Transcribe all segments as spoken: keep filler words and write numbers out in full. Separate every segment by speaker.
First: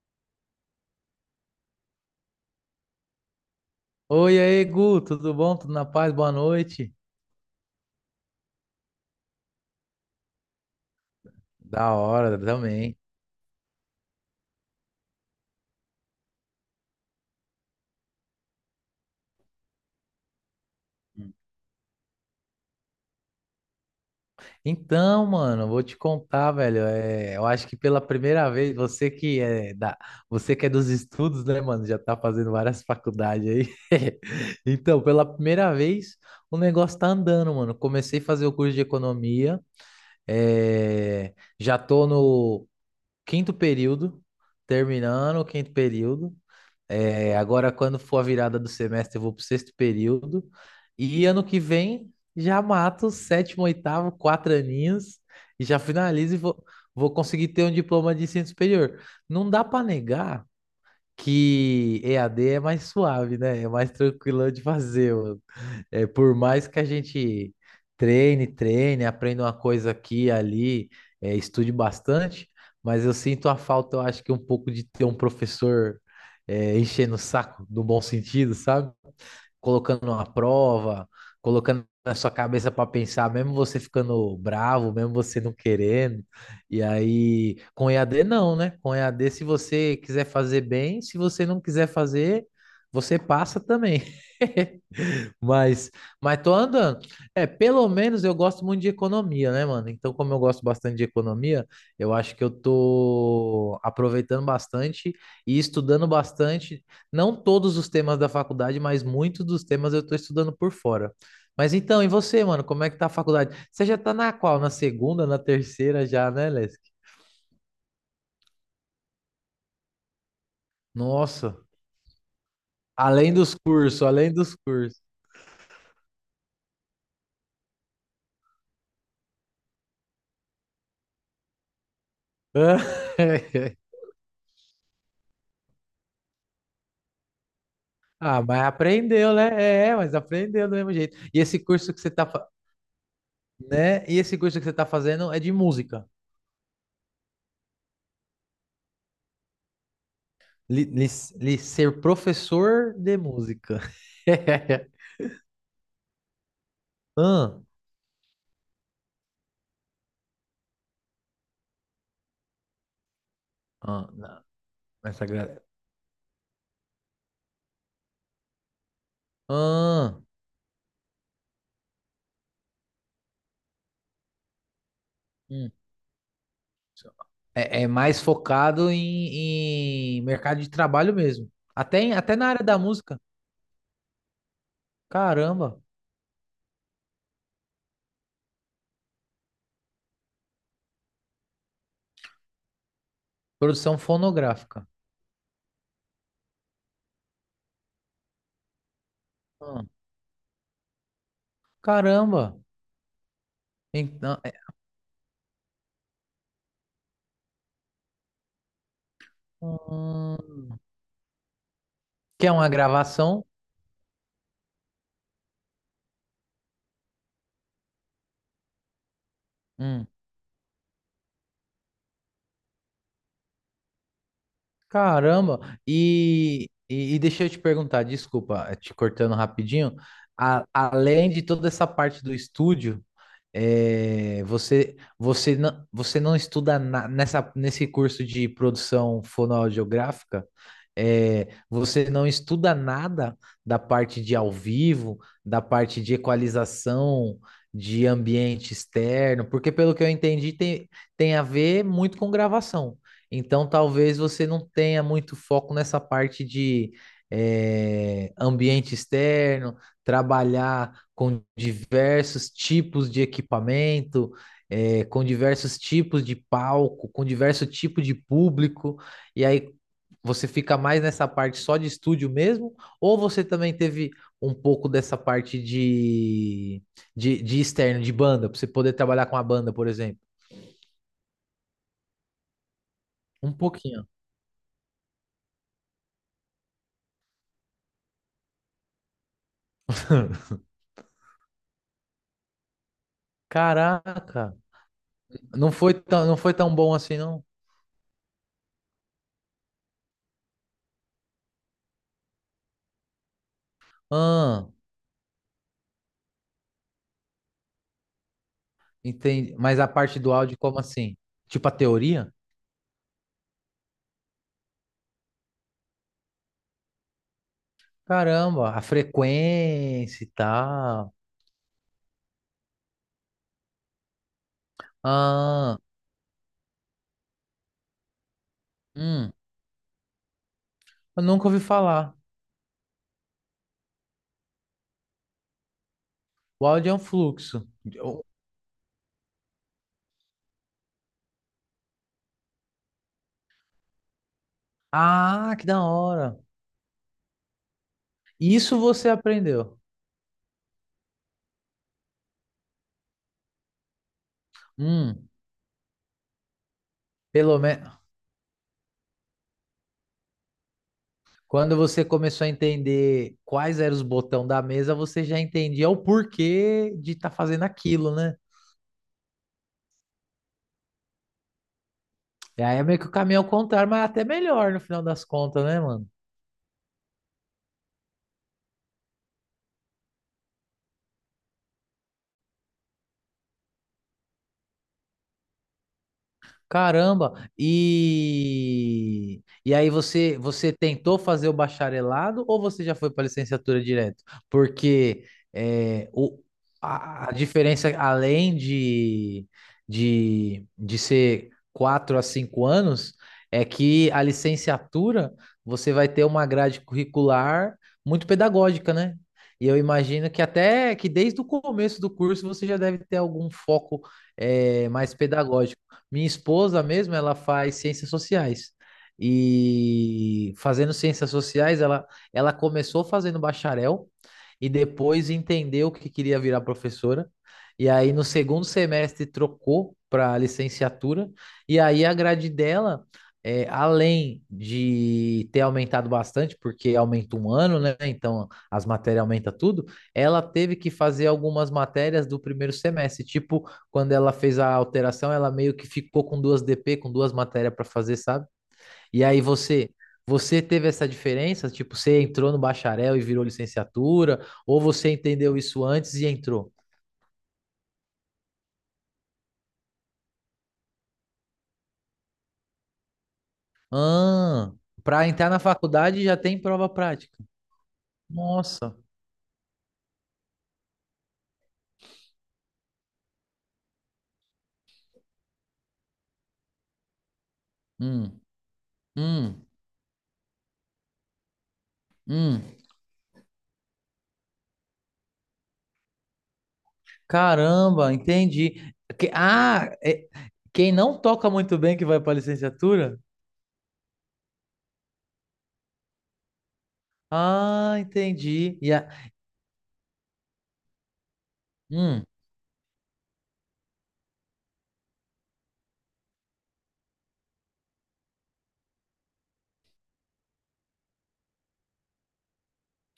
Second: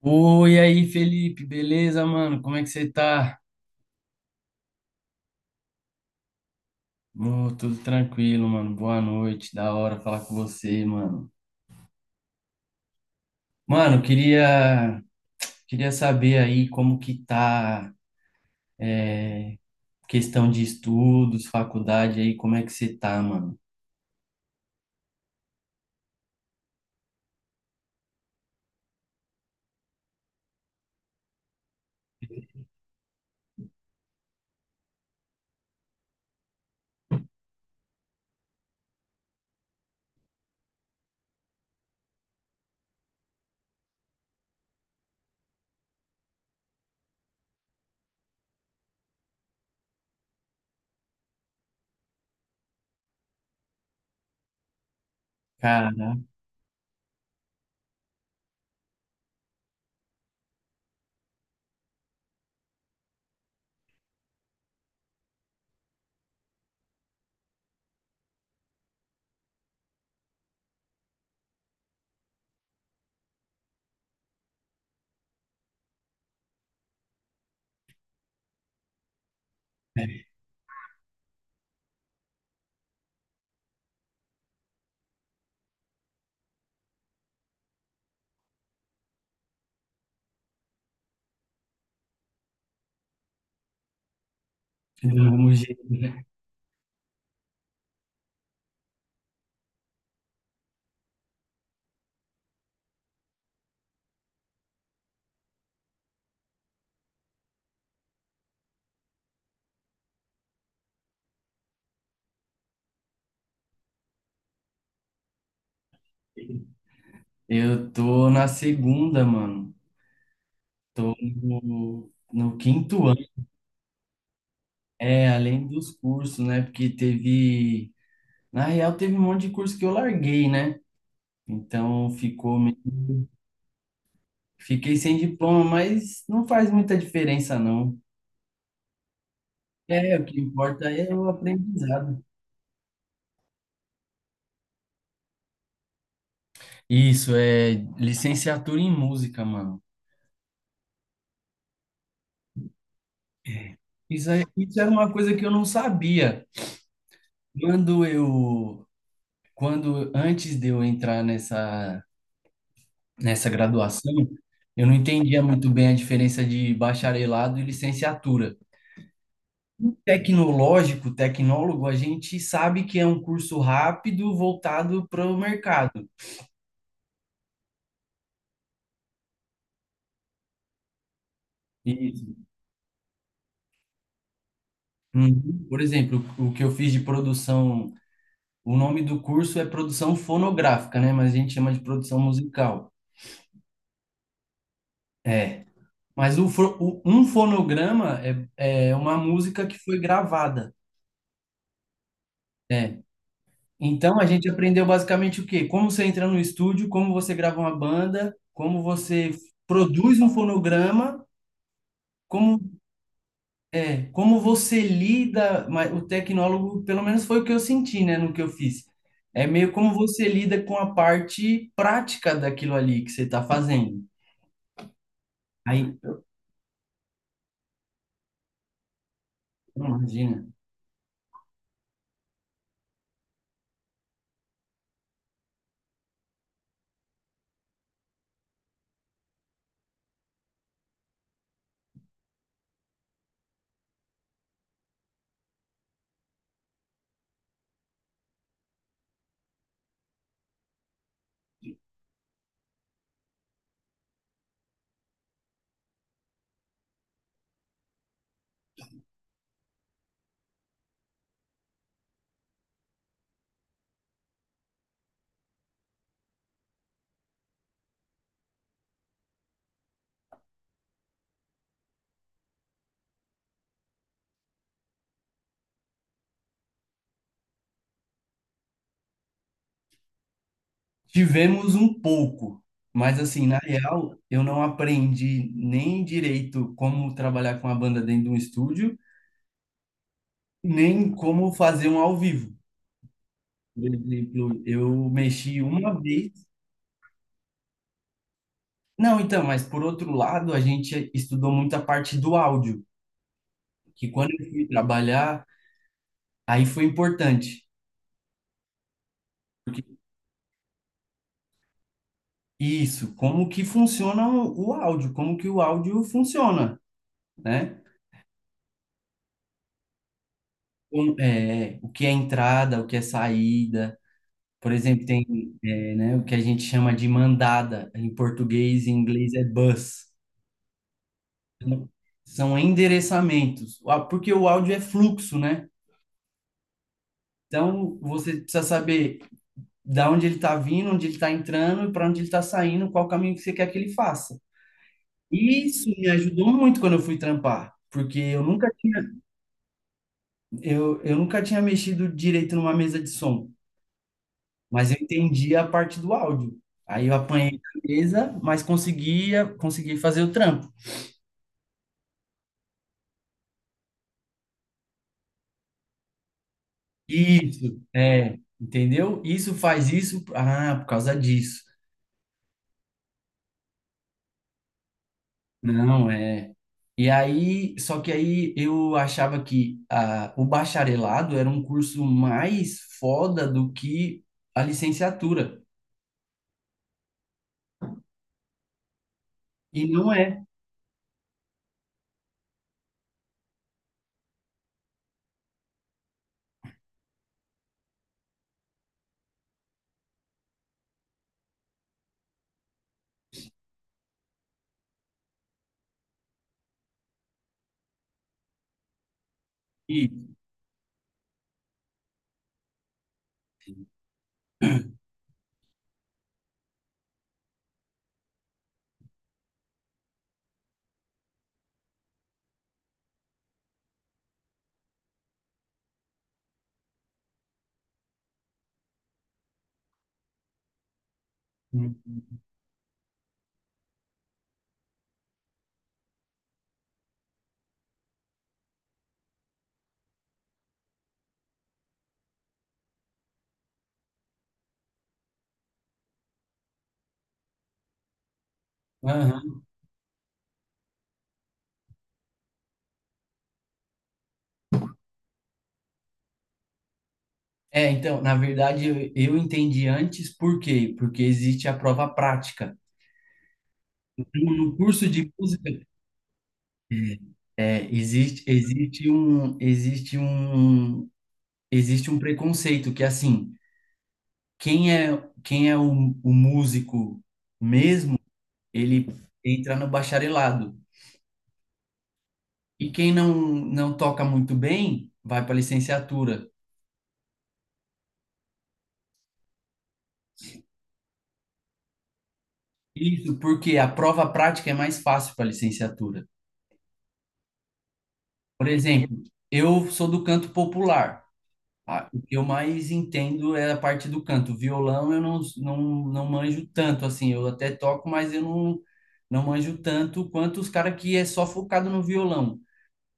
Speaker 1: Oi, aí, Felipe, beleza, mano? Como é que você tá?
Speaker 2: Oi, aí, Gu, tudo bom? Tudo na paz? Boa noite.
Speaker 1: Ô, tudo tranquilo, mano. Boa noite, da hora falar com você, mano.
Speaker 2: Da hora também.
Speaker 1: Mano, eu queria, queria saber aí como que tá, é, questão de estudos, faculdade aí, como é que você tá, mano?
Speaker 2: Então, mano, vou te contar, velho. É, eu acho que pela primeira vez, você que é da, você que é dos estudos, né, mano? Já tá fazendo várias faculdades aí. Então, pela primeira vez, o negócio tá andando, mano. Comecei a fazer o curso de economia. É, já tô no quinto período, terminando o quinto período. É, agora, quando for a virada do semestre, eu vou pro sexto período. E ano que vem já mato sétimo, oitavo, quatro aninhos e já
Speaker 1: Cara,
Speaker 2: finalizo e vou, vou conseguir ter um diploma de ensino superior. Não dá para negar que E A D é mais suave, né? É mais tranquilo de fazer, mano. É, por mais que a gente treine, treine, aprenda uma coisa aqui e ali, é, estude bastante, mas eu sinto a falta, eu acho que um pouco de ter um professor é, enchendo o saco, no bom sentido, sabe? Colocando uma prova, colocando na sua cabeça para pensar, mesmo você ficando bravo, mesmo você não querendo. E aí, com E A D não, né? Com E A D, se você quiser fazer bem, se você não quiser fazer, você passa também.
Speaker 1: do mesmo jeito,
Speaker 2: Mas,
Speaker 1: né?
Speaker 2: mas tô andando. É, pelo menos eu gosto muito de economia, né, mano? Então, como eu gosto bastante de economia, eu acho que eu tô aproveitando bastante e estudando bastante, não todos os temas da faculdade, mas muitos dos temas eu tô estudando por fora. Mas então, e você, mano, como é que tá a faculdade? Você já tá na qual? Na segunda, na terceira já, né, Lesk?
Speaker 1: Eu tô na segunda, mano. Tô
Speaker 2: Nossa,
Speaker 1: no, no quinto ano.
Speaker 2: além dos cursos, além dos cursos.
Speaker 1: É, além dos cursos, né? Porque teve. Na real, teve um monte de curso que eu larguei, né? Então ficou, me- fiquei sem diploma, mas não faz muita diferença, não.
Speaker 2: Ah, mas aprendeu, né? É, mas
Speaker 1: É, o que
Speaker 2: aprendeu do
Speaker 1: importa
Speaker 2: mesmo
Speaker 1: é
Speaker 2: jeito.
Speaker 1: o
Speaker 2: E esse curso que você
Speaker 1: aprendizado.
Speaker 2: tá, fa- né? E esse curso que você tá fazendo é de música.
Speaker 1: Isso é licenciatura em música, mano.
Speaker 2: Li, li- li- ser professor de música.
Speaker 1: Isso é, isso era uma coisa que eu não sabia.
Speaker 2: Ah,
Speaker 1: Quando eu, Quando antes de eu entrar nessa, nessa
Speaker 2: ah,
Speaker 1: graduação,
Speaker 2: não,
Speaker 1: eu não
Speaker 2: essa
Speaker 1: entendia
Speaker 2: gra-
Speaker 1: muito bem a diferença de bacharelado e licenciatura. O
Speaker 2: Ah,
Speaker 1: Tecnológico, tecnólogo, a gente sabe que é um curso rápido voltado para o
Speaker 2: hum.
Speaker 1: mercado.
Speaker 2: É, é mais focado em, em mercado de trabalho mesmo. Até, em-
Speaker 1: Isso.
Speaker 2: até na área da música.
Speaker 1: Uhum. Por
Speaker 2: Caramba,
Speaker 1: exemplo, o que eu fiz de produção, o nome do curso é produção fonográfica, né? Mas a gente chama de produção musical.
Speaker 2: produção fonográfica.
Speaker 1: É. Mas o, fo- o- um fonograma é, é uma música que
Speaker 2: Ah,
Speaker 1: foi gravada.
Speaker 2: caramba.
Speaker 1: É. Então a
Speaker 2: Então,
Speaker 1: gente
Speaker 2: é,
Speaker 1: aprendeu basicamente o quê? Como você entra no estúdio, como você grava uma banda, como você produz um
Speaker 2: hum,
Speaker 1: fonograma,
Speaker 2: que é
Speaker 1: como...
Speaker 2: uma gravação?
Speaker 1: É, como você lida, mas o tecnólogo, pelo menos foi o que eu senti, né, no que eu fiz. É meio como
Speaker 2: Hum.
Speaker 1: você lida com a parte prática daquilo ali que você está fazendo.
Speaker 2: Caramba!
Speaker 1: Aí,
Speaker 2: E, e, e deixa eu te perguntar, desculpa, eh, te cortando rapidinho.
Speaker 1: imagina,
Speaker 2: A- além de toda essa parte do estúdio, é, você, você não, você não estuda na- nessa, nesse curso de produção fonoaudiográfica, é, você não estuda nada da parte de ao vivo, da parte de equalização, de ambiente externo, porque pelo que eu entendi, tem, tem a ver muito com gravação. Então, talvez você não tenha muito foco nessa parte de, é, ambiente externo, trabalhar com diversos tipos de equipamento, eh, com diversos tipos de palco, com diversos tipos de público, e aí você fica mais nessa parte só de estúdio mesmo, ou você também teve um pouco dessa parte de, de, de externo, de banda, para você poder trabalhar com a banda, por exemplo?
Speaker 1: tivemos um pouco, mas assim,
Speaker 2: Um
Speaker 1: na
Speaker 2: pouquinho.
Speaker 1: real, eu não aprendi nem direito como trabalhar com a banda dentro de um estúdio, nem como fazer um ao vivo. Por
Speaker 2: Caraca,
Speaker 1: exemplo, eu mexi
Speaker 2: não foi
Speaker 1: uma
Speaker 2: tão,
Speaker 1: vez.
Speaker 2: não foi tão bom assim, não?
Speaker 1: Não, então, mas por outro lado, a gente estudou muito a parte do áudio, que quando eu fui
Speaker 2: Ah,
Speaker 1: trabalhar, aí foi importante.
Speaker 2: entendi. Mas
Speaker 1: Porque
Speaker 2: a parte do áudio, como assim? Tipo a teoria?
Speaker 1: isso, como que funciona o o áudio, como que o áudio funciona, né?
Speaker 2: Caramba, a frequência e tal.
Speaker 1: Como- é, o que é entrada, o que é saída. Por exemplo, tem,
Speaker 2: Ah,
Speaker 1: é, né, o que a gente chama de mandada, em português e em
Speaker 2: hum,
Speaker 1: inglês é bus.
Speaker 2: eu nunca ouvi
Speaker 1: Então,
Speaker 2: falar.
Speaker 1: são endereçamentos. Ah, porque o áudio é fluxo, né?
Speaker 2: O áudio é um fluxo.
Speaker 1: Então, você precisa saber da onde ele está vindo, onde ele está entrando e para onde ele está saindo, qual caminho que você quer que ele faça.
Speaker 2: Ah, que da
Speaker 1: Isso me
Speaker 2: hora.
Speaker 1: ajudou muito quando eu fui trampar, porque eu nunca
Speaker 2: Isso
Speaker 1: tinha,
Speaker 2: você aprendeu.
Speaker 1: eu, eu nunca tinha mexido direito numa mesa de som, mas eu
Speaker 2: Hum,
Speaker 1: entendi a parte do áudio. Aí eu apanhei
Speaker 2: pelo
Speaker 1: a
Speaker 2: menos
Speaker 1: mesa, mas conseguia, consegui fazer o trampo.
Speaker 2: quando você começou a entender quais eram os botões da mesa, você já entendia o porquê de estar fazendo
Speaker 1: Isso,
Speaker 2: aquilo, né?
Speaker 1: é, entendeu? Isso faz isso, ah, por causa disso.
Speaker 2: E aí é meio que o caminho ao contrário, mas é até melhor no final das contas, né, mano?
Speaker 1: Não, é. E aí, só que aí eu achava que ah, o bacharelado era um curso mais foda do que a licenciatura.
Speaker 2: Caramba! E e
Speaker 1: E
Speaker 2: aí
Speaker 1: não
Speaker 2: você
Speaker 1: é.
Speaker 2: você tentou fazer o bacharelado ou você já foi para licenciatura direto? Porque é, o, a, a diferença além de, de de ser quatro a cinco anos é que a licenciatura você vai ter uma grade curricular muito pedagógica, né? E eu imagino que até que desde o começo do curso você já deve ter algum foco eh, mais pedagógico. Minha esposa mesmo, ela faz ciências sociais. E fazendo ciências sociais, ela, ela começou fazendo bacharel e depois entendeu que queria virar professora. E aí, no segundo semestre, trocou para licenciatura. E
Speaker 1: Uhum.
Speaker 2: aí, a grade dela, é, além de ter aumentado bastante, porque aumenta um ano, né? Então, as matérias aumentam tudo. Ela teve que fazer algumas matérias do primeiro semestre, tipo quando ela fez a alteração, ela meio que ficou com duas D P, com duas matérias para fazer, sabe? E aí
Speaker 1: Aham.
Speaker 2: você, você teve essa diferença? Tipo, você entrou no bacharel e virou licenciatura, ou você entendeu isso antes e entrou?
Speaker 1: É, então, na verdade, eu, eu entendi antes por quê? Porque existe a prova prática. No
Speaker 2: Ah,
Speaker 1: no curso
Speaker 2: para
Speaker 1: de
Speaker 2: entrar na
Speaker 1: música,
Speaker 2: faculdade já tem prova
Speaker 1: é,
Speaker 2: prática.
Speaker 1: é, existe,
Speaker 2: Nossa.
Speaker 1: existe um, existe um, existe um preconceito que, assim, quem é, quem é o, o músico mesmo,
Speaker 2: Hum,
Speaker 1: ele
Speaker 2: hum,
Speaker 1: entra no bacharelado.
Speaker 2: hum.
Speaker 1: E quem não, não toca muito bem, vai para a licenciatura.
Speaker 2: Caramba, entendi. Que- Ah, é- quem não toca muito bem que vai para licenciatura?
Speaker 1: Isso porque a prova prática é mais fácil para a licenciatura.
Speaker 2: Ah,
Speaker 1: Por
Speaker 2: entendi. E a-
Speaker 1: exemplo, eu sou do canto popular. Ah, o
Speaker 2: hum.
Speaker 1: que eu mais entendo é a parte do canto. Violão eu não, não, não manjo tanto, assim. Eu até toco, mas eu não, não manjo tanto quanto os caras que é só focado no violão.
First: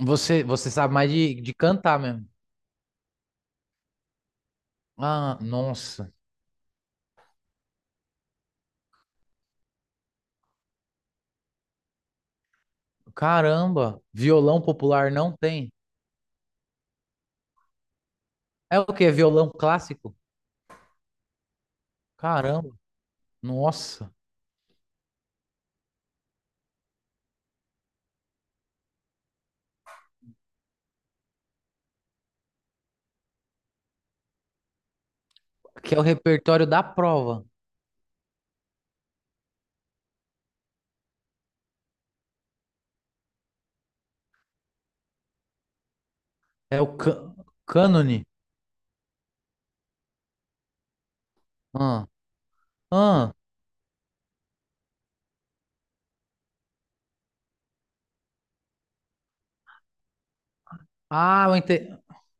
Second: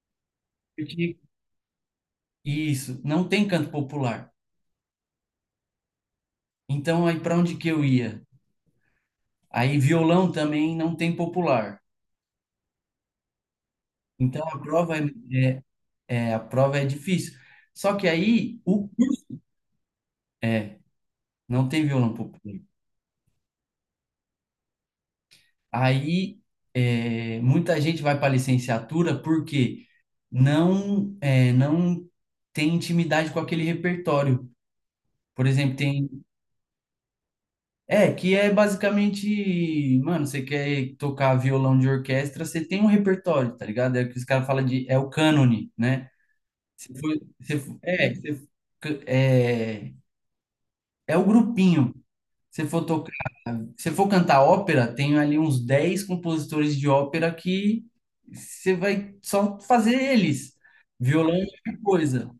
Speaker 2: Você, você sabe mais
Speaker 1: Porque
Speaker 2: de, de cantar mesmo.
Speaker 1: isso, não tem canto popular.
Speaker 2: Ah, nossa.
Speaker 1: Então, aí para onde que eu ia? Aí violão também não tem popular.
Speaker 2: Caramba.
Speaker 1: Então, a
Speaker 2: Violão
Speaker 1: prova é,
Speaker 2: popular não tem.
Speaker 1: é, a prova é difícil. Só que aí,
Speaker 2: É o
Speaker 1: o,
Speaker 2: quê?
Speaker 1: curso...
Speaker 2: Violão clássico?
Speaker 1: É, não tem violão popular.
Speaker 2: Caramba. Nossa.
Speaker 1: Aí é, muita gente vai para a licenciatura porque não é, não tem intimidade com aquele repertório. Por exemplo,
Speaker 2: Que é o
Speaker 1: tem.
Speaker 2: repertório da prova.
Speaker 1: É, que é basicamente, mano, você quer tocar violão de orquestra, você tem um repertório, tá ligado? É o que os caras falam de. É o cânone, né?
Speaker 2: É o
Speaker 1: Se for,
Speaker 2: cânone.
Speaker 1: se for- é,
Speaker 2: Cânone.
Speaker 1: se, é, é o grupinho.
Speaker 2: Ah,
Speaker 1: Se for
Speaker 2: ah.
Speaker 1: Se for cantar ópera, tem ali uns dez compositores de ópera que você vai só fazer eles. Violão é
Speaker 2: Ah, eu
Speaker 1: outra
Speaker 2: ente-
Speaker 1: coisa.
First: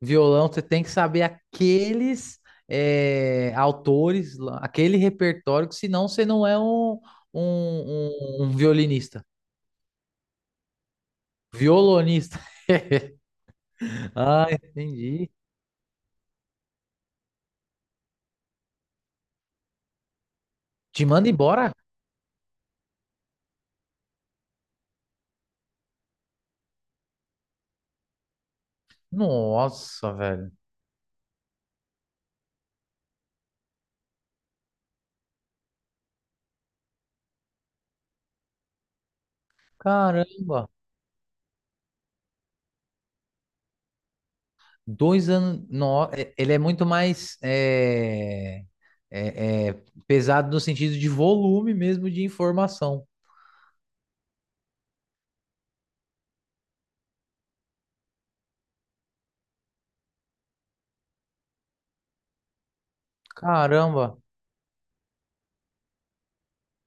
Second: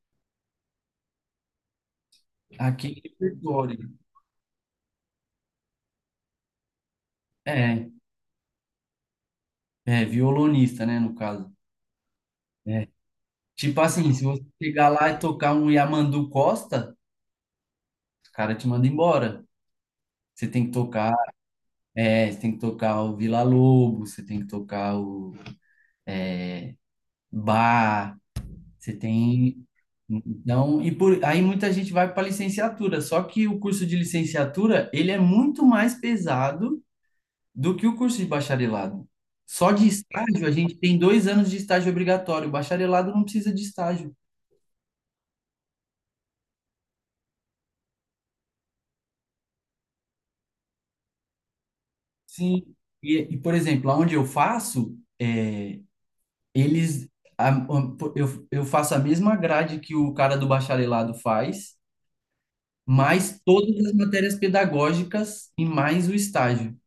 Speaker 2: Violão, você tem que saber aqueles
Speaker 1: Aquele
Speaker 2: eh,
Speaker 1: repertório.
Speaker 2: autores, lá, aquele repertório, que senão você não é um,
Speaker 1: É,
Speaker 2: um, um um violinista.
Speaker 1: é, violonista, né, no caso.
Speaker 2: Violonista.
Speaker 1: É. Tipo assim, se você
Speaker 2: Ah,
Speaker 1: chegar lá e
Speaker 2: entendi.
Speaker 1: tocar um Yamandu Costa, os caras te mandam embora. Você tem que
Speaker 2: Te
Speaker 1: tocar,
Speaker 2: manda embora?
Speaker 1: é, você tem que tocar o Vila Lobos, você tem que tocar o Bar, você tem...
Speaker 2: Nossa, velho.
Speaker 1: Então, e por, aí muita gente vai para licenciatura, só que o curso de licenciatura, ele é muito mais pesado do que o curso de bacharelado. Só de estágio, a
Speaker 2: Caramba.
Speaker 1: gente tem dois anos de estágio obrigatório, o bacharelado não precisa de estágio.
Speaker 2: Dois anos. No... é- Ele é muito mais é, é, é, pesado no sentido de volume mesmo de
Speaker 1: Sim.
Speaker 2: informação.
Speaker 1: E, e, por exemplo, aonde eu faço, é, eles, a- a- eu, eu faço a mesma grade que o cara do bacharelado faz, mais todas as
Speaker 2: Caramba.
Speaker 1: matérias pedagógicas e mais o estágio.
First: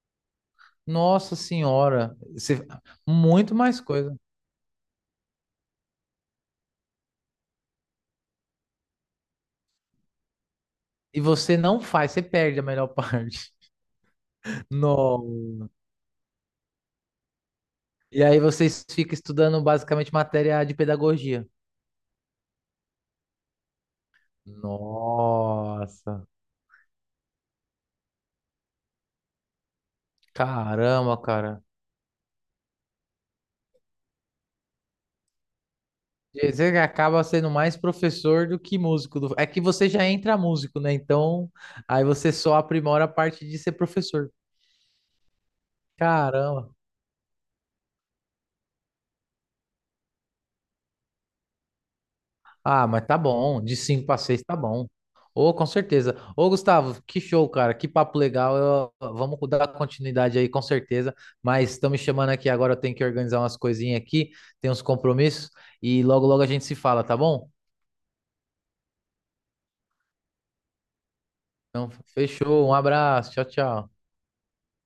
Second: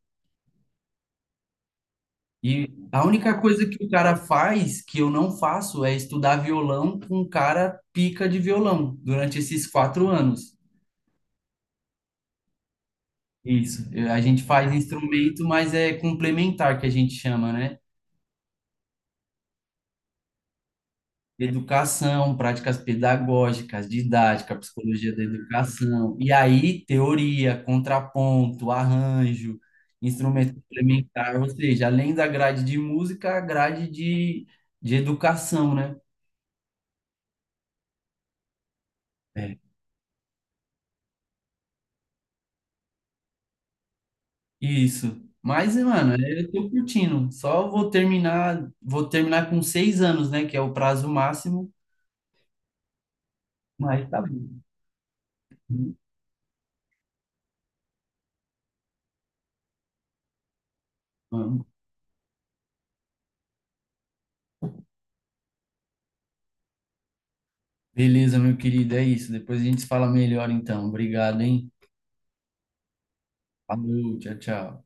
Speaker 2: Nossa senhora. Você...
Speaker 1: E a única
Speaker 2: Muito
Speaker 1: coisa
Speaker 2: mais
Speaker 1: que o cara
Speaker 2: coisa.
Speaker 1: faz, que eu não faço, é estudar violão com um cara pica de violão durante esses quatro anos.
Speaker 2: E você não faz, você perde a melhor parte.
Speaker 1: Isso. Eu... A gente faz instrumento,
Speaker 2: Não.
Speaker 1: mas é complementar, que a gente chama, né?
Speaker 2: E aí vocês ficam estudando basicamente matéria de pedagogia.
Speaker 1: Educação, práticas pedagógicas, didática, psicologia da educação.
Speaker 2: Nossa.
Speaker 1: E aí, teoria, contraponto, arranjo, instrumento
Speaker 2: Caramba,
Speaker 1: complementar, ou
Speaker 2: cara.
Speaker 1: seja, além da grade de música, a grade de, de educação, né?
Speaker 2: Dizer que acaba sendo mais professor do que músico. do- É que você já entra músico, né? Então, aí você só aprimora a parte de ser professor.
Speaker 1: Isso. Mas, mano, eu tô
Speaker 2: Caramba.
Speaker 1: curtindo. Só vou terminar, vou terminar com seis anos, né? Que é o prazo máximo.
Speaker 2: Ah, mas tá bom. De cinco
Speaker 1: Mas
Speaker 2: para
Speaker 1: tá
Speaker 2: seis tá
Speaker 1: bom.
Speaker 2: bom. Ô, com certeza. Ô, Gustavo, que show, cara. Que papo legal. Eu- Vamos dar continuidade aí, com certeza.
Speaker 1: Vamos.
Speaker 2: Mas estão me chamando aqui agora. Eu tenho que organizar umas coisinhas aqui. Tem uns compromissos. E logo, logo a gente se fala, tá bom?
Speaker 1: Beleza, meu querido, é isso. Depois a gente se fala melhor, então. Obrigado, hein?
Speaker 2: Então, fechou. Um abraço. Tchau, tchau.
Speaker 1: Falou, tchau, tchau.